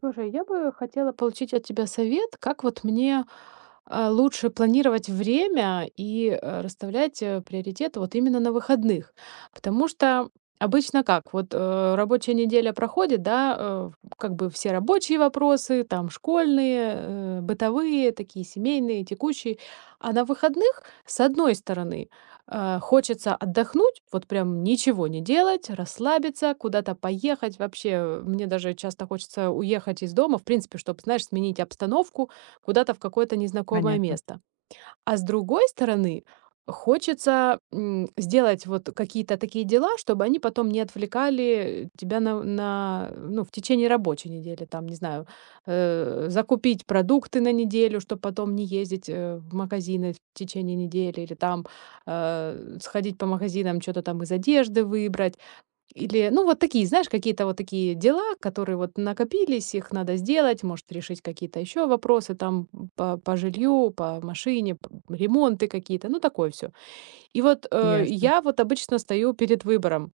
Слушай, я бы хотела получить от тебя совет, как вот мне лучше планировать время и расставлять приоритеты вот именно на выходных. Потому что обычно как? Вот рабочая неделя проходит, да, как бы все рабочие вопросы, там школьные, бытовые, такие семейные, текущие. А на выходных, с одной стороны, хочется отдохнуть, вот прям ничего не делать, расслабиться, куда-то поехать. Вообще, мне даже часто хочется уехать из дома, в принципе, чтобы, знаешь, сменить обстановку куда-то в какое-то незнакомое Понятно, место. А с другой стороны, хочется, сделать вот какие-то такие дела, чтобы они потом не отвлекали тебя на ну, в течение рабочей недели. Там, не знаю, закупить продукты на неделю, чтобы потом не ездить, в магазины в течение недели или там, сходить по магазинам, что то там из одежды выбрать. Или, ну, вот такие, знаешь, какие-то вот такие дела, которые вот накопились, их надо сделать, может, решить какие-то еще вопросы там по жилью, по машине, ремонты какие-то, ну, такое все. И вот ясно. я вот обычно стою перед выбором.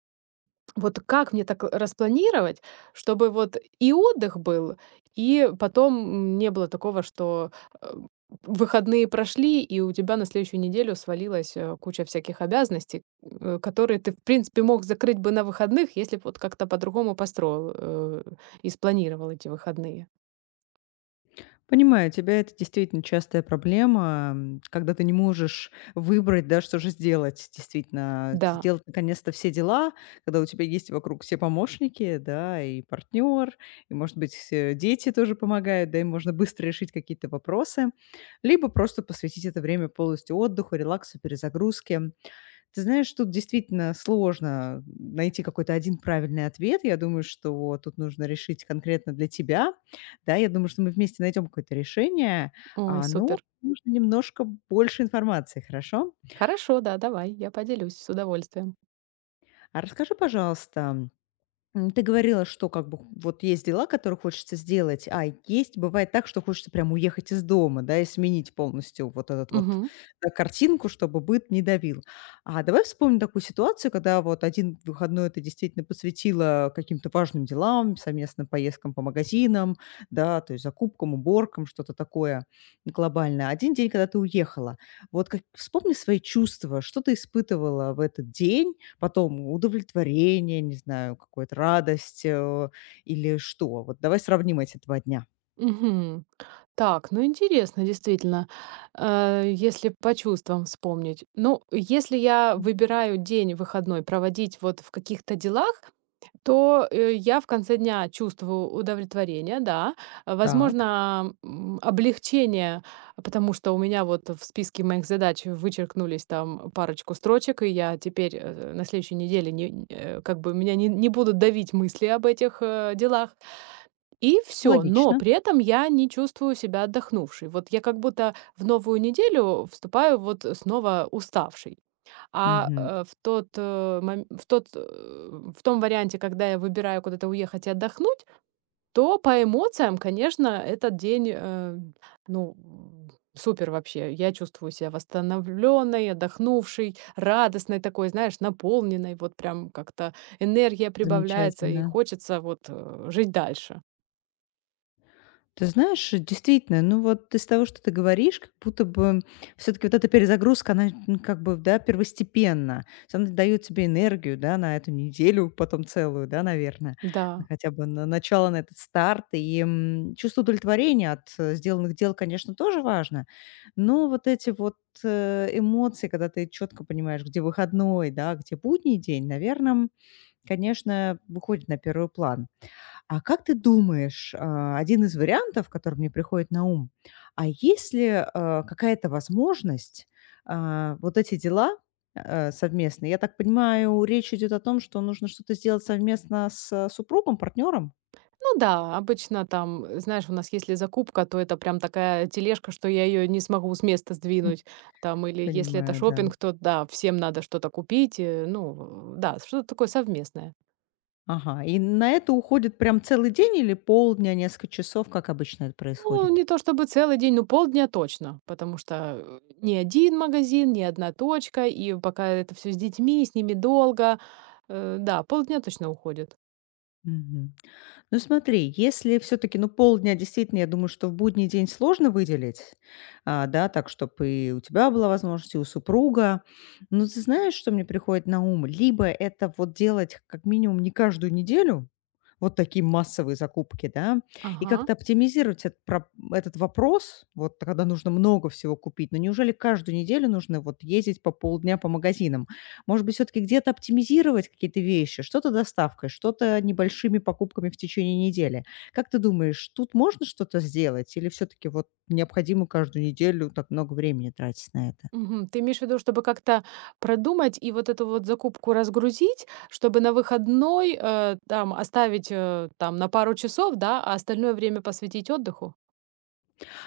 Вот как мне так распланировать, чтобы вот и отдых был, и потом не было такого, что э, выходные прошли, и у тебя на следующую неделю свалилась куча всяких обязанностей, которые ты, в принципе, мог закрыть бы на выходных, если бы вот как-то по-другому построил и спланировал эти выходные. Понимаю тебя, это действительно частая проблема, когда ты не можешь выбрать, да, что же сделать. Действительно, Да, сделать наконец-то все дела, когда у тебя есть вокруг все помощники, да, и партнер, и, может быть, дети тоже помогают, да, и можно быстро решить какие-то вопросы. Либо просто посвятить это время полностью отдыху, релаксу, перезагрузке. Ты знаешь, тут действительно сложно найти какой-то один правильный ответ. Я думаю, что тут нужно решить конкретно для тебя. Да, я думаю, что мы вместе найдем какое-то решение, ой, но супер. нужно немножко больше информации, хорошо? Хорошо, да, давай, я поделюсь с удовольствием. А расскажи, пожалуйста, ты говорила, что как бы вот есть дела, которые хочется сделать, а есть, бывает так, что хочется прям уехать из дома, да, и сменить полностью вот этот вот Мгм. Картинку, чтобы быт не давил. А давай вспомним такую ситуацию, когда вот один выходной ты действительно посвятила каким-то важным делам, совместным поездкам по магазинам, да, то есть закупкам, уборкам, что-то такое глобальное. Один день, когда ты уехала, вот как, вспомни свои чувства, что ты испытывала в этот день, потом удовлетворение, не знаю, какую-то радость, или что? Вот давай сравним эти два дня. Мгм. Так, ну интересно, действительно, если по чувствам вспомнить. Ну, если я М, выбираю день выходной проводить вот в каких-то делах, то я в конце дня чувствую удовлетворение, да, а, так, возможно, облегчение, потому что у меня вот в списке моих задач вычеркнулись там парочку строчек, и я теперь на следующей неделе не, как бы меня не будут давить мысли об этих делах. И все, но логично. при этом я не чувствую себя отдохнувшей. Вот я как будто в новую неделю вступаю вот снова уставшей. А, Мгм. э, в тот, э, мом в тот, э, в том варианте, когда я выбираю куда-то уехать и отдохнуть, то по эмоциям, конечно, этот день, ну, супер вообще. Я чувствую себя восстановленной, отдохнувшей, радостной такой, знаешь, наполненной. Вот прям как-то энергия прибавляется и Замечательно. хочется вот, жить дальше. Ты знаешь, действительно, ну вот из того, что ты говоришь, как будто бы все-таки вот эта перезагрузка, она ну, как бы, да, первостепенна. То есть она дает тебе энергию, да, на эту неделю, потом целую, да, наверное, Да. хотя бы на начало, на этот старт. И чувство удовлетворения от сделанных дел, конечно, тоже важно. Но вот эти вот эмоции, когда ты четко понимаешь, где выходной, да, где будний день, наверное, конечно, выходит на первый план. А как ты думаешь, а, один из вариантов, который мне приходит на ум, а есть ли а, какая-то возможность а, вот эти дела совместные? Я так понимаю, речь идет о том, что нужно что-то сделать совместно с супругом, партнером? Ну да, обычно там, знаешь, у нас если закупка, то это прям такая тележка, что я ее не смогу с места сдвинуть. Там, или если это Понимаю, да. шопинг, то да, всем надо что-то купить. Ну, да, что-то такое совместное. Ага, и на это уходит прям целый день или полдня, несколько часов, как обычно это Ну, происходит? не то чтобы целый день, но полдня точно, потому что ни один магазин, ни одна точка, и пока это все с детьми, с ними долго, да, полдня точно уходит. Мгм. Ну, смотри, если все-таки, ну, полдня действительно, я думаю, что в будний день сложно выделить, а, да, так, чтобы и у тебя была возможность, и у супруга. Но ты знаешь, что мне приходит на ум? Либо это вот делать как минимум не каждую неделю, вот такие массовые закупки, да, и Ага. как-то оптимизировать этот, про- этот вопрос, вот когда нужно много всего купить. Но неужели каждую неделю нужно вот ездить по полдня по магазинам? Может быть, все таки где-то оптимизировать какие-то вещи, что-то доставкой, что-то небольшими покупками в течение недели. Как ты думаешь, тут можно что-то сделать или все таки вот необходимо каждую неделю так много времени тратить на это? Мгм. Ты имеешь в виду, чтобы как-то продумать и вот эту вот закупку разгрузить, чтобы на выходной, там оставить, там на пару часов, да, а остальное время посвятить отдыху?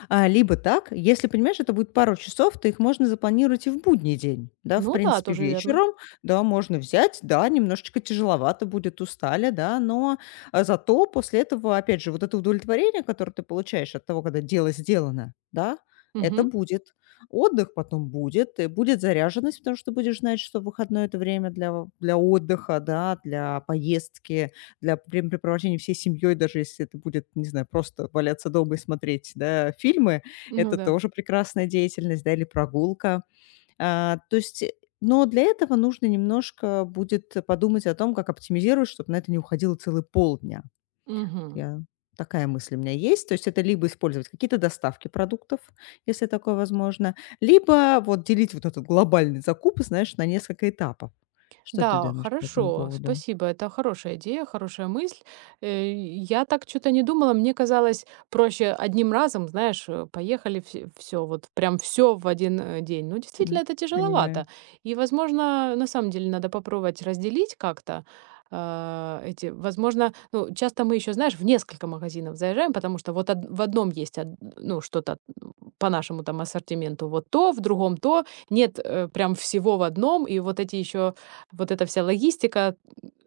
А, либо так, если понимаешь, это будет пару часов, то их можно запланировать и в будний день. Да, в Ну да, принципе, тоже верно. вечером, да, можно взять, да, немножечко тяжеловато будет, устали, да, но а, зато после этого, опять же, вот это удовлетворение, которое ты получаешь от того, когда дело сделано, да, это Мгм. будет. Отдых потом будет, и будет заряженность, потому что будешь знать, что выходное– это время для, для отдыха, да, для поездки, для времяпрепровождения всей семьей, даже если это будет, не знаю, просто валяться дома и смотреть, да, фильмы, Ну это да. тоже прекрасная деятельность, да, или прогулка. А, то есть, но для этого нужно немножко будет подумать о том, как оптимизировать, чтобы на это не уходило целый полдня. Мгм. Я такая мысль у меня есть. То есть это либо использовать какие-то доставки продуктов, если такое возможно, либо вот делить вот этот глобальный закуп, знаешь, на несколько этапов. Что ты Да, думаешь по этому хорошо, поводу? спасибо. Это хорошая идея, хорошая мысль. Я так что-то не думала. Мне казалось проще одним разом, знаешь, поехали все, вот прям все в один день. Ну, действительно, М, это понимаю. тяжеловато. И, возможно, на самом деле надо попробовать разделить как-то эти, возможно, ну, часто мы еще, знаешь, в несколько магазинов заезжаем, потому что вот в одном есть, ну, что-то по нашему там ассортименту вот то, в другом то, нет прям всего в одном, и вот эти еще вот эта вся логистика,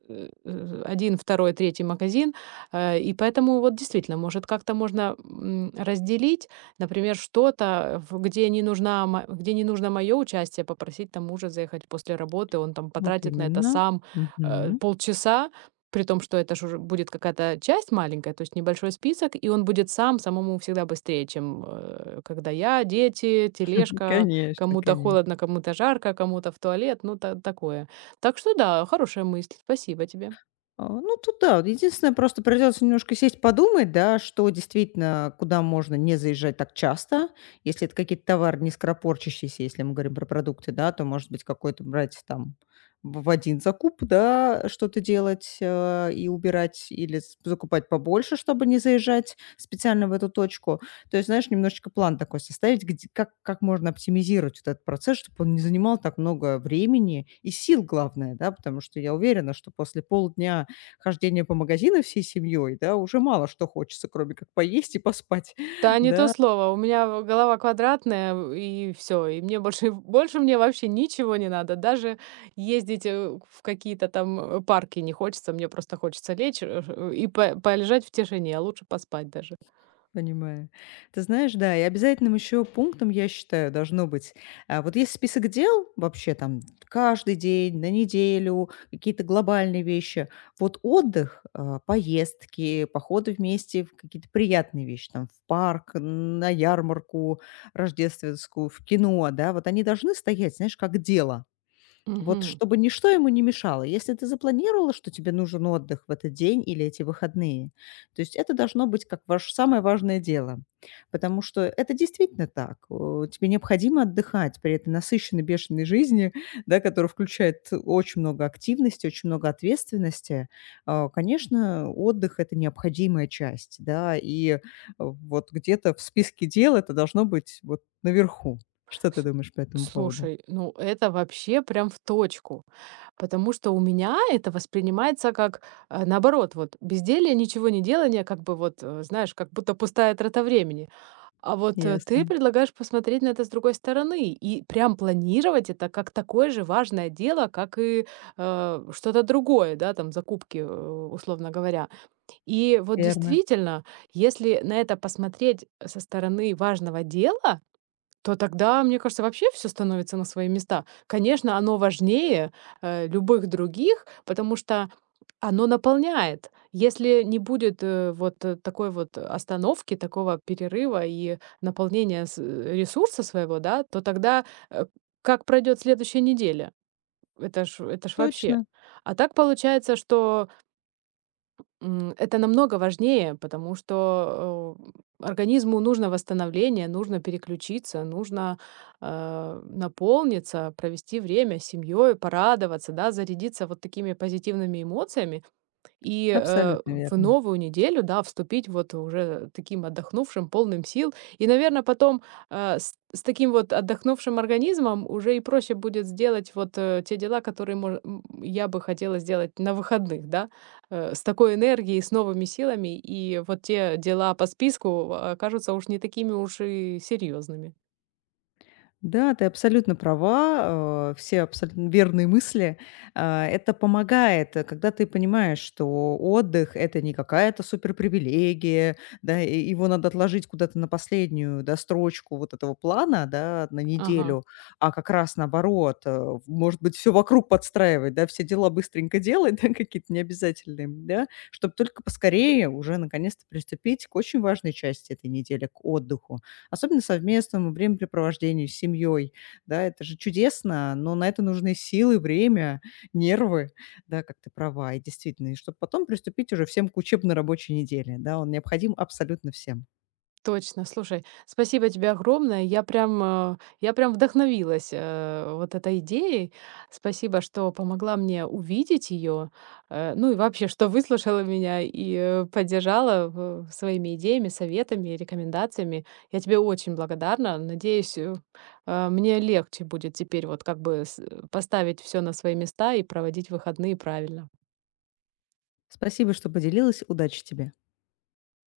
1, 2, 3 магазин. И поэтому вот действительно, может, как-то можно, разделить, например, что-то, в где не нужна мо где не нужно мое участие, попросить там мужа заехать после работы, он там Вот потратит на это именно. сам, Мгм. полчаса, при том, что это ж уже будет какая-то часть маленькая, то есть небольшой список, и он будет сам самому всегда быстрее, чем, когда я, дети, тележка, Конечно, кому-то конечно. холодно, кому-то жарко, кому-то в туалет, ну, та такое. Так что да, хорошая мысль, спасибо тебе. А, ну, тут да. Вот единственное, просто придется немножко сесть подумать, да, что действительно, куда можно не заезжать так часто. Если это какие-то товары не скоропортящиеся, если мы говорим про продукты, да, то, может быть, какой-то брать там в один закуп, да, что-то делать, и убирать, или с- закупать побольше, чтобы не заезжать специально в эту точку. То есть, знаешь, немножечко план такой составить, где- как можно оптимизировать вот этот процесс, чтобы он не занимал так много времени и сил, главное, да, потому что я уверена, что после полдня хождения по магазинам всей семьей, да, уже мало что хочется, кроме как поесть и поспать. Да, не то Да, слово. У меня голова квадратная, и все. И мне больше, больше мне вообще ничего не надо. Даже ездить в какие-то там парки не хочется. Мне просто хочется лечь и полежать в тишине, а лучше поспать даже. понимаю. Ты знаешь, да, и обязательным еще пунктом, я считаю, должно быть, а, вот есть список дел вообще там каждый день, на неделю, какие-то глобальные вещи. Вот отдых, а, поездки, походы вместе, в какие-то приятные вещи, там в парк, на ярмарку рождественскую, в кино, да, вот они должны стоять, знаешь, как дело. Вот Мгм. чтобы ничто ему не мешало. Если ты запланировала, что тебе нужен отдых в этот день или эти выходные, то есть это должно быть как ваше самое важное дело. Потому что это действительно так. Тебе необходимо отдыхать при этой насыщенной, бешеной жизни, да, которая включает очень много активности, очень много ответственности. А, конечно, отдых– это необходимая часть, да, и вот где-то в списке дел это должно быть вот наверху. Что ты С- думаешь по этому поводу? Слушай, ну это вообще прям в точку. Потому что у меня это воспринимается как наоборот, вот безделье, ничего не делание, как бы вот, знаешь, как будто пустая трата времени. А вот, ты Ясно, предлагаешь посмотреть на это с другой стороны и прям планировать это как такое же важное дело, как и, что-то другое, да, там закупки, условно говоря. И вот верно. действительно, если на это посмотреть со стороны важного дела, то тогда, мне кажется, вообще все становится на свои места. Конечно, оно важнее, любых других, потому что оно наполняет. Если не будет, вот, такой вот остановки, такого перерыва и наполнения с ресурса своего, да, то тогда, э, как пройдет следующая неделя? Это ж вообще. Точно, А так получается, что это намного важнее, потому что, организму нужно восстановление, нужно переключиться, нужно, наполниться, провести время с семьей, порадоваться, да, зарядиться вот такими позитивными эмоциями и, абсолютно в верно. новую неделю, да, вступить вот уже таким отдохнувшим, полным сил. И, наверное, потом, с таким вот отдохнувшим организмом уже и проще будет сделать вот, те дела, которые я бы хотела сделать на выходных, да, с такой энергией, с новыми силами. И вот те дела по списку окажутся уж не такими уж и серьезными. Да, ты абсолютно права, все абсолютно верные мысли. А, это помогает, когда ты понимаешь, что отдых- это не какая-то суперпривилегия, да, и его надо отложить куда-то на последнюю, да, строчку вот этого плана, да, на Ага. неделю, а как раз наоборот, может быть, все вокруг подстраивать, да, все дела быстренько делать, да, какие-то необязательные, да, чтобы только поскорее уже наконец-то приступить к очень важной части этой недели, к отдыху. Особенно совместному времяпрепровождению с семьей. Да, это же чудесно, но на это нужны силы, время, нервы, да, как ты права. И действительно, и чтобы потом приступить уже всем к учебно-рабочей неделе. Да, он необходим абсолютно всем. Точно, слушай, спасибо тебе огромное. Я прям вдохновилась, вот этой идеей. Спасибо, что помогла мне увидеть ее, ну и вообще, что выслушала меня и, поддержала своими идеями, советами, рекомендациями. Я тебе очень благодарна. Надеюсь, мне легче будет теперь вот как бы поставить все на свои места и проводить выходные правильно. Спасибо, что поделилась. Удачи тебе.